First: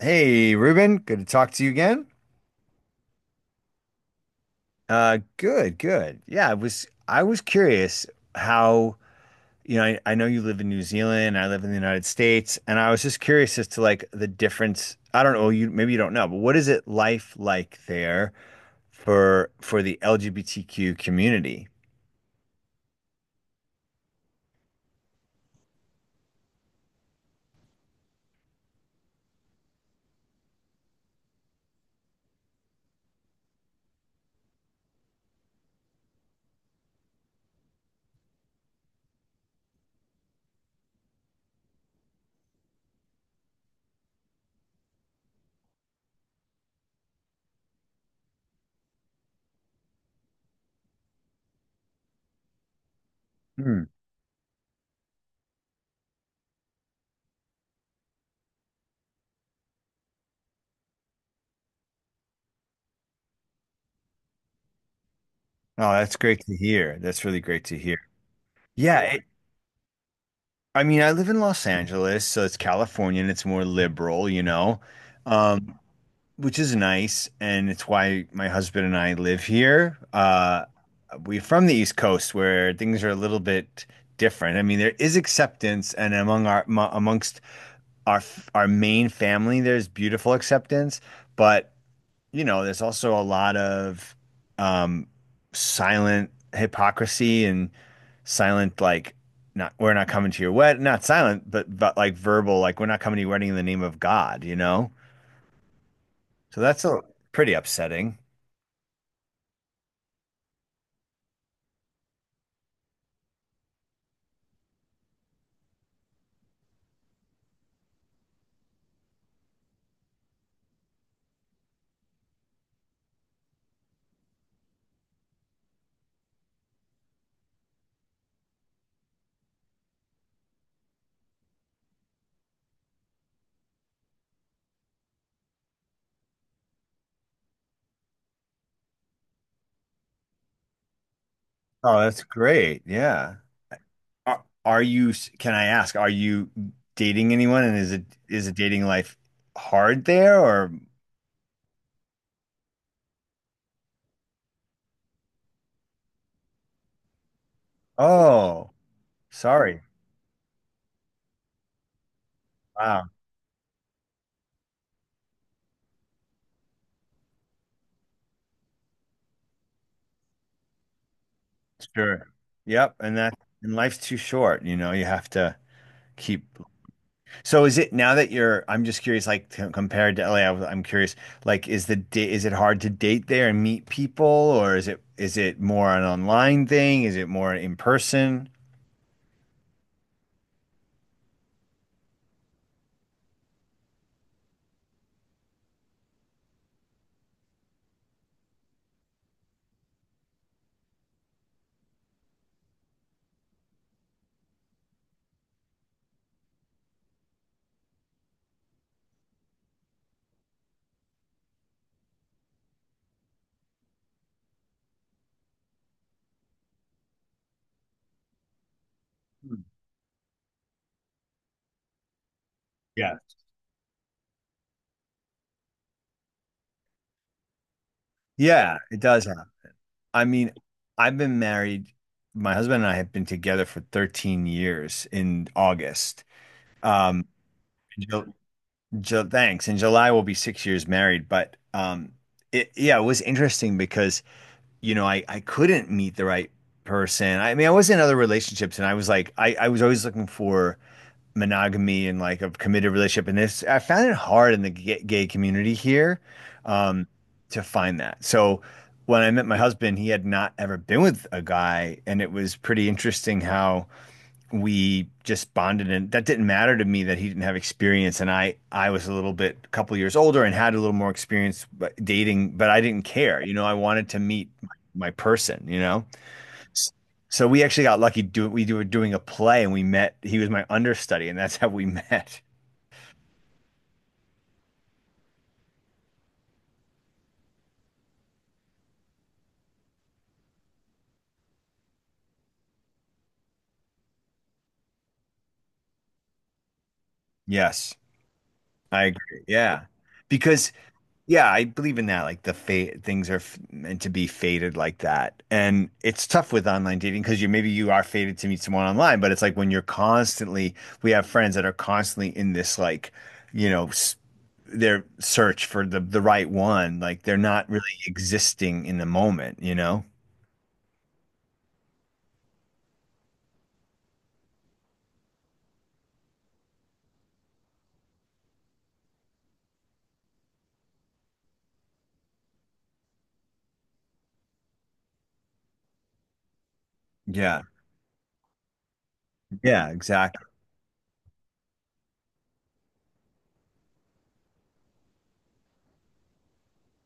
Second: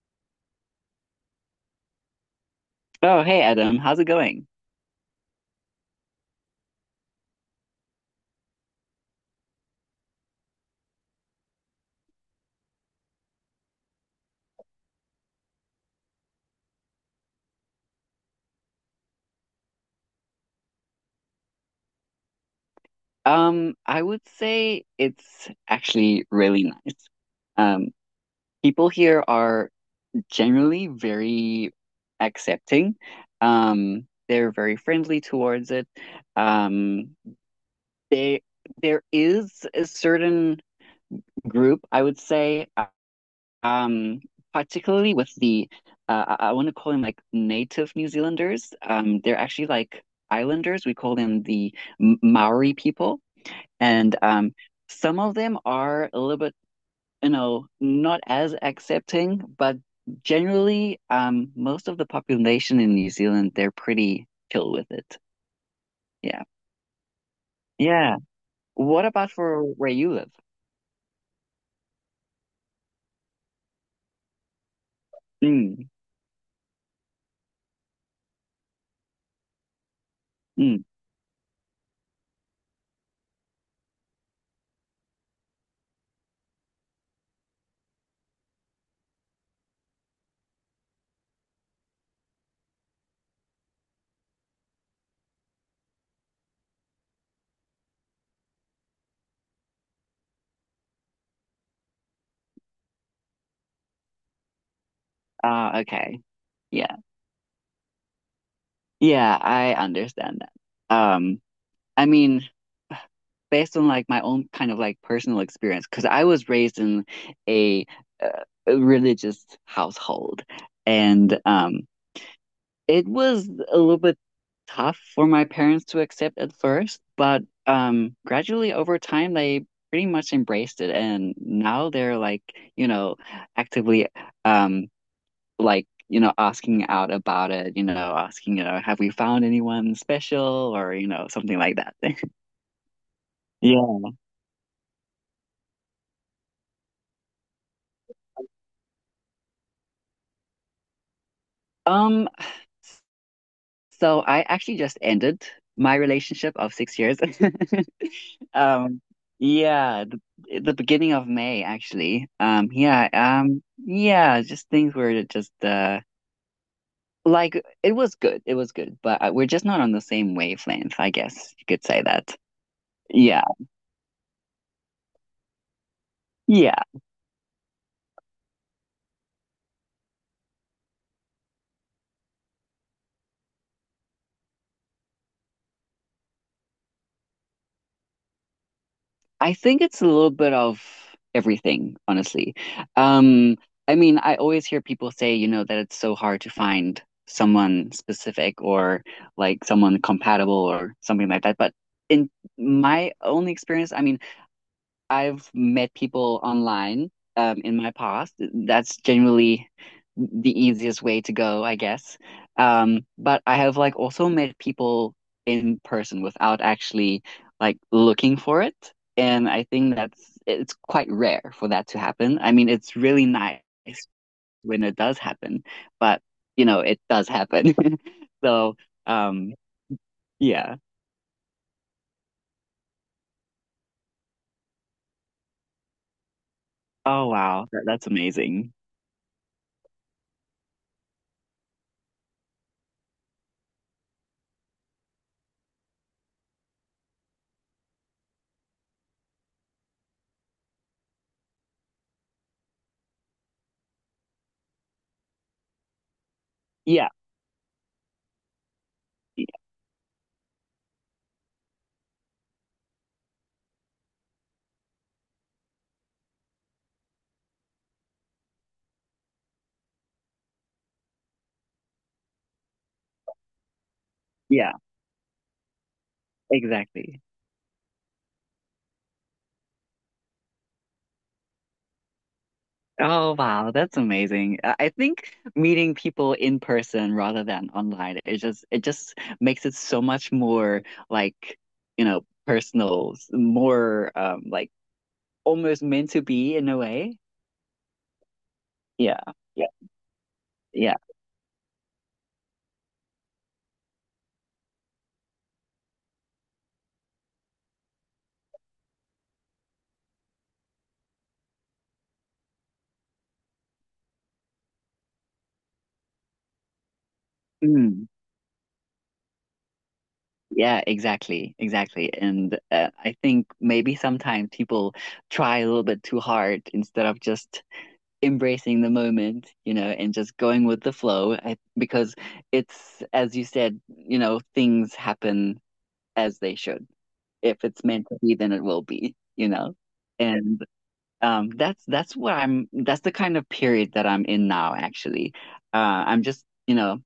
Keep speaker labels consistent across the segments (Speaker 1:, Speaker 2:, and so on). Speaker 1: Hey, Ruben, good to talk to you again.
Speaker 2: Oh, hey Adam, how's it going?
Speaker 1: Good, good. Yeah, I was curious how, you know, I know you live in New Zealand, I live in the United States, and I was just curious as to like the difference. I don't know, you maybe you don't know, but what is it life like there for the LGBTQ community?
Speaker 2: I would say it's actually really nice. Um, People here are generally very accepting. They're very friendly towards it. Um, they There is a certain group, I would say, um, particularly with the want to call them like native New Zealanders. They're actually like islanders. We call them the Maori people.
Speaker 1: Hmm.
Speaker 2: And Some of them are a little bit, you know, not as accepting, but generally, most of the population in New Zealand, they're pretty chill with it.
Speaker 1: Oh, that's great
Speaker 2: Yeah.
Speaker 1: to hear. That's really great to hear.
Speaker 2: Yeah.
Speaker 1: Yeah,
Speaker 2: What
Speaker 1: it,
Speaker 2: about for where you live?
Speaker 1: I mean, I live in Los Angeles, so it's California and it's more liberal, you know. Um,
Speaker 2: Mm,
Speaker 1: which is nice, and it's why my husband and I live here.
Speaker 2: mm.
Speaker 1: We're from the East Coast, where things are a little bit different. I mean, there is acceptance, and among our amongst our our main family, there's beautiful acceptance, but you know, there's also a lot of um, silent hypocrisy and silent like not we're not coming to your wedding. Not silent but like verbal, like we're not coming to your wedding in the name of God, you know?
Speaker 2: Ah, okay.
Speaker 1: So that's
Speaker 2: Yeah.
Speaker 1: a pretty upsetting.
Speaker 2: Yeah, I understand that. Um, I mean, based on like my own kind of like personal experience, because I was raised in a, uh, a religious household, and it was a little bit tough for my parents to accept at first, but gradually over time, they pretty much embraced it. And now they're like, you know, actively um, like, you know, asking out about it, you know, asking, you know, have we found anyone special or, you know, something like that.
Speaker 1: Oh, that's great. Yeah.
Speaker 2: Yeah.
Speaker 1: Can I ask, are you dating anyone, and is it dating life hard there or
Speaker 2: Um, So I actually just ended my relationship of 6 years.
Speaker 1: oh,
Speaker 2: Um,
Speaker 1: sorry.
Speaker 2: yeah, the beginning of May actually.
Speaker 1: Wow.
Speaker 2: Yeah, just things were just like it was good, but we're just not on the same wavelength, I guess you could say
Speaker 1: Sure.
Speaker 2: that.
Speaker 1: Yep,
Speaker 2: Yeah,
Speaker 1: and life's too short, you know, you have to keep.
Speaker 2: yeah.
Speaker 1: So is it now that you're I'm just curious like compared to LA, I'm curious like is it hard to date there and meet people, or is it more an online thing? Is it more in person?
Speaker 2: I think it's a little bit of everything, honestly. Um, I mean, I always hear people say, you know, that it's so hard to find someone specific or like someone compatible or something like that. But in my only experience, I mean, I've met people online in my past. That's generally the easiest way to go, I guess. But I have like also met people in person without actually like looking for it. And
Speaker 1: Hmm.
Speaker 2: I think that's it's quite rare for that to happen. I mean, it's
Speaker 1: Yeah.
Speaker 2: really nice when it does happen, but you know, it does happen. So,
Speaker 1: Yeah, it does.
Speaker 2: um,
Speaker 1: I mean,
Speaker 2: yeah.
Speaker 1: I've been married. My husband and I have been together for 13 years in August. Um,
Speaker 2: Oh wow, that's
Speaker 1: Ju-
Speaker 2: amazing.
Speaker 1: Thanks. In July, we'll be 6 years married. But yeah, it was interesting because, you know, I couldn't meet the right person. I mean, I was in other relationships and I was like, I was always looking for monogamy and like a committed relationship, and this I found it hard in the gay community here um
Speaker 2: Yeah,
Speaker 1: to find that. So when I met
Speaker 2: yeah,
Speaker 1: my husband, he had not ever been with a guy, and it was pretty interesting how we just bonded, and that didn't matter to me that he didn't have experience. And i was a little bit a couple years older and had a little more experience dating, but I didn't care, you know, I wanted to meet
Speaker 2: Yeah.
Speaker 1: my person, you know,
Speaker 2: exactly.
Speaker 1: so we actually got lucky. Do we were doing a play, and we met. He was my understudy, and that's how we met.
Speaker 2: Oh, wow, that's amazing. I think meeting people in person rather than online, it just makes it so much more like, you know, personal, more like almost meant to be in a way.
Speaker 1: Yes, I
Speaker 2: Yeah.
Speaker 1: agree.
Speaker 2: Yeah.
Speaker 1: Yeah, because
Speaker 2: Yeah.
Speaker 1: yeah, I believe in that. Like the fate, things are f meant to be fated like that, and it's tough with online dating because you maybe you are fated to meet someone online, but it's like when you're constantly. We have friends that are constantly in this like, you know, s their search for the right one. Like they're not really
Speaker 2: Mm.
Speaker 1: existing in the moment, you know?
Speaker 2: Yeah, exactly. Exactly. And I think maybe sometimes people try a little bit too hard instead of just embracing the moment, you know, and just going with the flow because it's, as you said, you know, things happen as they should.
Speaker 1: Yeah.
Speaker 2: If it's meant to be, then it will be, you know.
Speaker 1: Yeah, exactly.
Speaker 2: And That's what I'm. That's the kind of period that I'm in now. Actually, I'm just you know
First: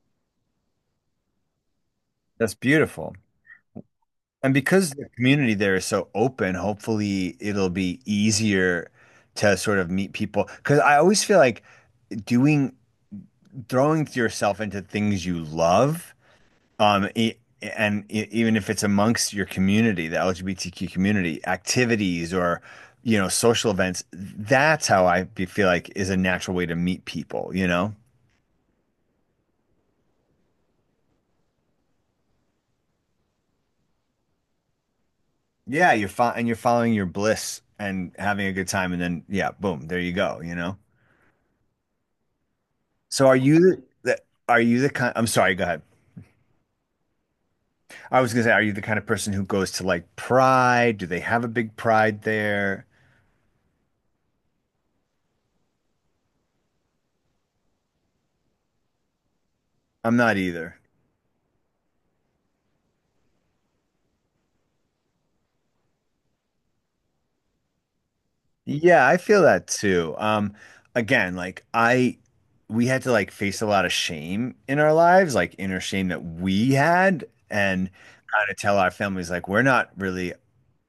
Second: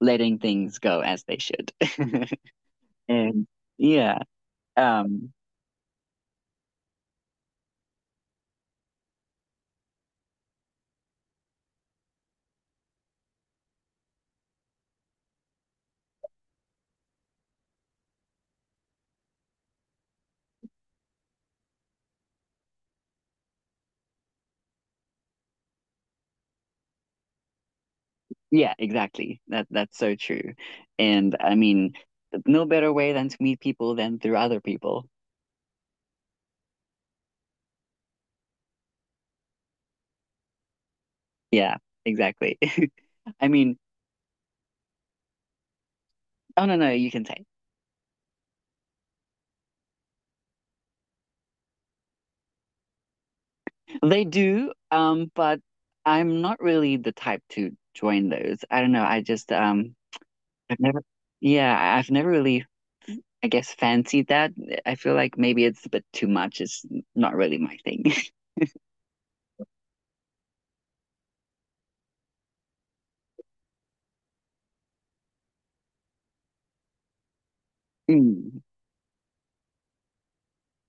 Speaker 2: letting things go as they should.
Speaker 1: That's beautiful.
Speaker 2: And yeah,
Speaker 1: And because the
Speaker 2: um,
Speaker 1: community there is so open, hopefully it'll be easier to sort of meet people. Because I always feel like doing, throwing yourself into things you love, um, e- and even if it's amongst your community, the LGBTQ community, activities or, you know, social events, that's how I feel like is a natural way to meet people, you know?
Speaker 2: yeah, exactly. That's so true. And I mean, no better way than to meet people than through other people.
Speaker 1: Yeah, you're fo and you're following your bliss and having a good time, and then yeah, boom, there you go, you know?
Speaker 2: Yeah, exactly.
Speaker 1: So are
Speaker 2: I
Speaker 1: you
Speaker 2: mean,
Speaker 1: are you the kind, I'm sorry, go ahead.
Speaker 2: oh no, no, you can say
Speaker 1: I was gonna say, are you the kind of person who goes to like Pride? Do they have a big Pride there?
Speaker 2: they do. But I'm not really the type to join those. I don't know.
Speaker 1: I'm not either.
Speaker 2: I've never. Yeah, I've never really, I guess, fancied that. I feel like maybe it's a bit too much. It's not really my thing.
Speaker 1: Yeah, I feel that too. Again, we had to like face a lot of shame in our lives, like inner shame that we had, and kind of
Speaker 2: Mm.
Speaker 1: tell our families like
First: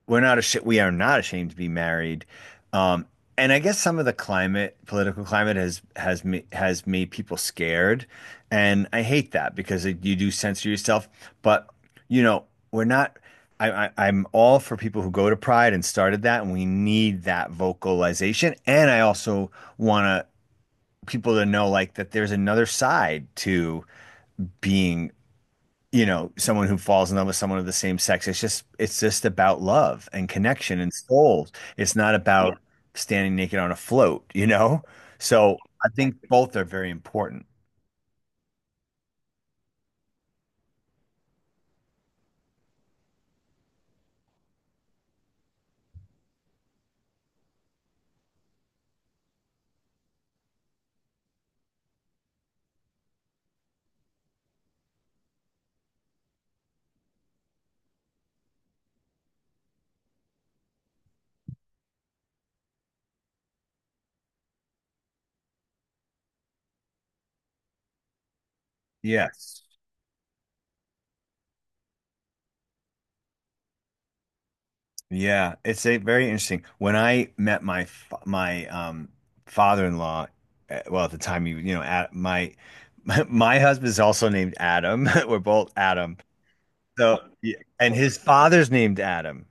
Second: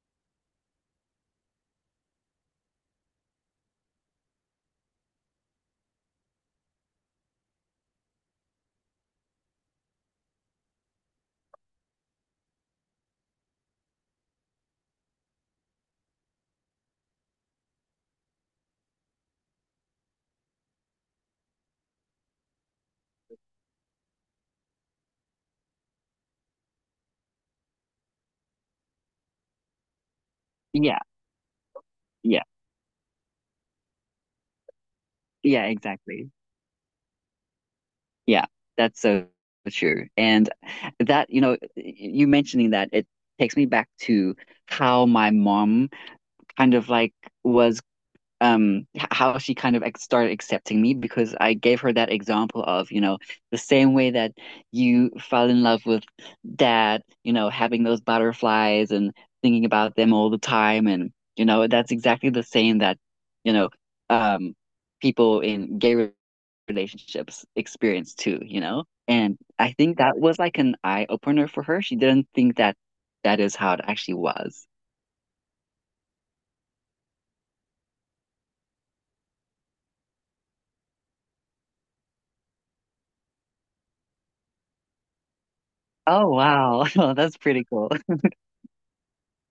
Speaker 1: we're not ashamed, we are not ashamed to be married. Um, and I guess some of the climate, political climate has made people scared, and I hate that because it, you do censor yourself. But you know, we're not. I'm all for people who go to Pride and started that, and we need that vocalization. And I also want to people to know like that there's another side to being, you know, someone who falls in love with someone of the same sex. It's just about love and connection and
Speaker 2: Yeah,
Speaker 1: souls. It's not yeah
Speaker 2: yeah,
Speaker 1: about standing naked on a float, you know? So
Speaker 2: yeah,
Speaker 1: I think
Speaker 2: exactly.
Speaker 1: both are very important.
Speaker 2: Yeah, that's so true. And that, you know, you mentioning that, it takes me back to how my mom kind of like was how she kind of started accepting me because I gave her that example of, you know, the same way that you fell in love with dad, you know, having those butterflies and thinking about them all the time and you know, that's exactly the same that, you know, um people in relationships experience too, you know? And
Speaker 1: Yes.
Speaker 2: I think that was like an eye opener for her. She didn't think that that is how it actually was.
Speaker 1: Yeah, it's a very interesting. When I met my father-in-law, well, at the time you know, at my my husband's also named Adam. We're both Adam.
Speaker 2: Oh wow. Well,
Speaker 1: So,
Speaker 2: that's
Speaker 1: yeah,
Speaker 2: pretty cool.
Speaker 1: and his father's named Adam.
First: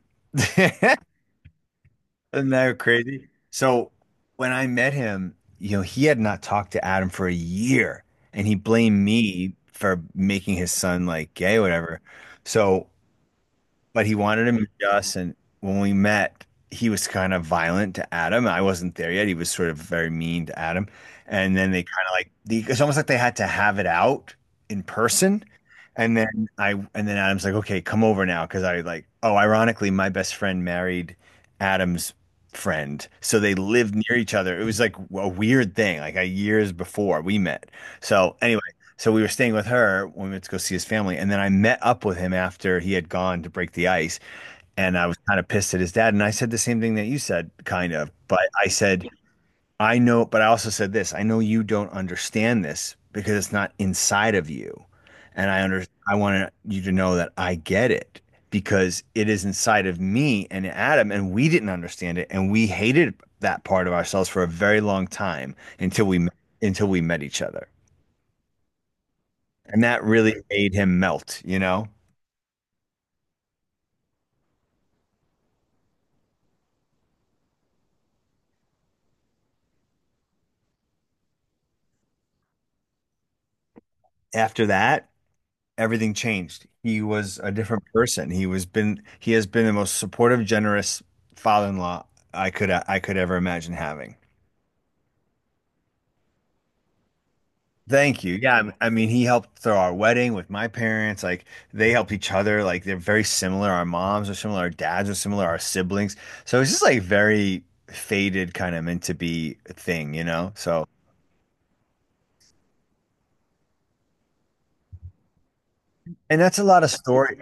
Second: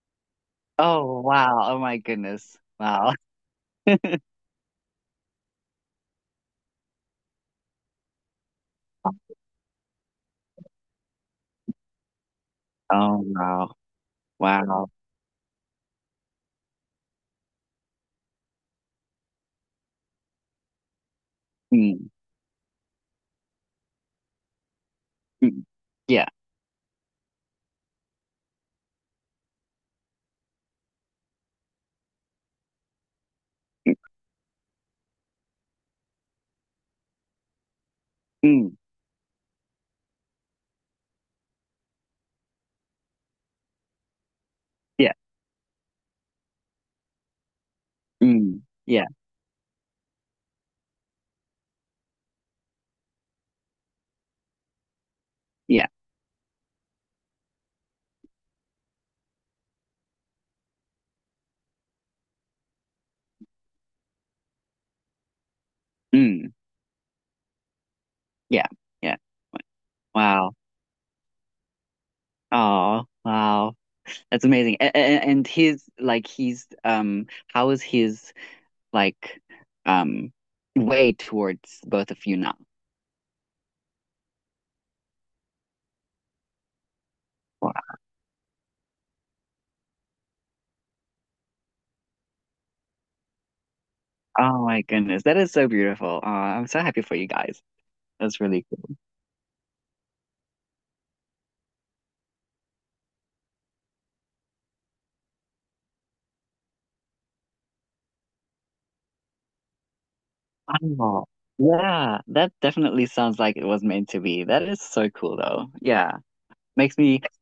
Speaker 2: Oh wow. Oh my
Speaker 1: Isn't
Speaker 2: goodness.
Speaker 1: that
Speaker 2: Wow.
Speaker 1: crazy? So when I met him, you know, he had not talked to Adam for a year, and he blamed me for making his son like gay or whatever. So
Speaker 2: Oh wow.
Speaker 1: but he wanted to meet
Speaker 2: Wow.
Speaker 1: us. And when we met, he was kind of violent to Adam. I wasn't there yet. He was sort of very mean to Adam. And then they kind
Speaker 2: Mm,
Speaker 1: of like it's almost like they had to have it out in person.
Speaker 2: mm,
Speaker 1: And
Speaker 2: yeah.
Speaker 1: then I and then Adam's like, okay, come over now, because I like oh, ironically, my best friend married Adam's friend, so they lived
Speaker 2: Mm,
Speaker 1: near each other. It was like a weird thing, like a years before we met. So anyway.
Speaker 2: mm,
Speaker 1: So we were staying with her when we went to go see his family. And then I met up with him after he had gone to break the ice. And I
Speaker 2: yeah.
Speaker 1: was kind of pissed at his dad. And I said the same thing that you said, kind of. But
Speaker 2: Mm,
Speaker 1: I
Speaker 2: yeah.
Speaker 1: said, I know, but I also said this I know you don't understand this because it's not inside of you. And
Speaker 2: Yeah.
Speaker 1: I want you to know that I get it because it is inside of me and Adam. And we didn't understand it. And we hated that part of ourselves for a very long time
Speaker 2: Mm,
Speaker 1: until we met each other.
Speaker 2: yeah. Yeah.
Speaker 1: And that really
Speaker 2: Wow.
Speaker 1: made him melt, you know?
Speaker 2: Oh wow. That's amazing. And his like he's how is his like um way towards both of you now?
Speaker 1: After that, everything changed. He was a
Speaker 2: Wow.
Speaker 1: different person. He has been the most supportive, generous father-in-law I could ever imagine having.
Speaker 2: Oh my goodness. That is so beautiful. Oh, I'm so happy for you guys.
Speaker 1: Thank you.
Speaker 2: That's really
Speaker 1: Yeah, I
Speaker 2: cool.
Speaker 1: mean, he helped throw our wedding with my parents. Like they helped each other. Like they're very similar. Our moms are similar. Our dads are similar. Our siblings. So it's just like very faded kind of meant to be thing, you know? So,
Speaker 2: Oh, yeah, that definitely sounds like it was meant to be. That is so cool, though. Yeah,
Speaker 1: and that's a lot of
Speaker 2: makes me,
Speaker 1: story.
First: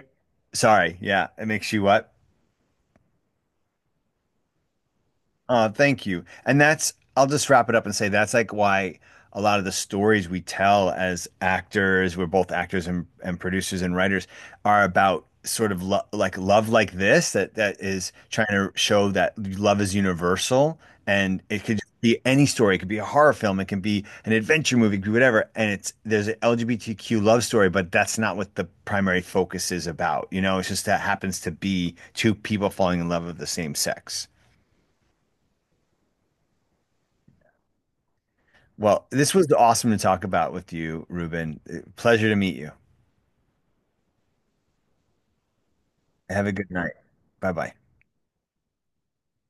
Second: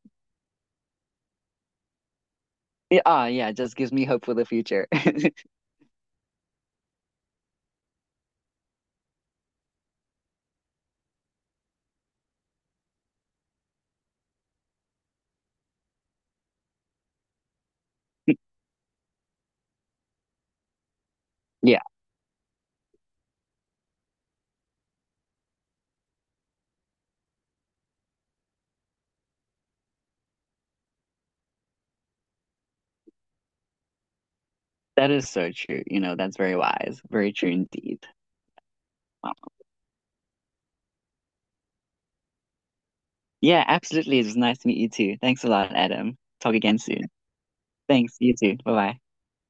Speaker 1: Sorry. Yeah, it makes you what?
Speaker 2: yeah, ah, Yeah, just gives me hope for the future.
Speaker 1: Oh, thank you. And that's, I'll just wrap it up and say that's like why a lot of the stories we tell as actors, we're both actors and producers and writers, are about sort of lo like love like this that is trying to show that love is universal, and it could
Speaker 2: Yeah,
Speaker 1: be any story. It could be a horror film, it can be an adventure movie, it could be whatever. And it's there's an LGBTQ love story, but that's not what the primary focus is about. You know, it's just that happens to be two people falling in love of the same sex.
Speaker 2: that is so true. You know, that's very wise, very true indeed.
Speaker 1: Well, this was
Speaker 2: Wow.
Speaker 1: awesome to talk about with you, Ruben. Pleasure to meet you.
Speaker 2: Yeah, absolutely. It was nice to meet you too. Thanks a lot, Adam.
Speaker 1: Have a
Speaker 2: Talk
Speaker 1: good
Speaker 2: again
Speaker 1: night.
Speaker 2: soon.
Speaker 1: Bye bye.
Speaker 2: Thanks, you too. Bye bye.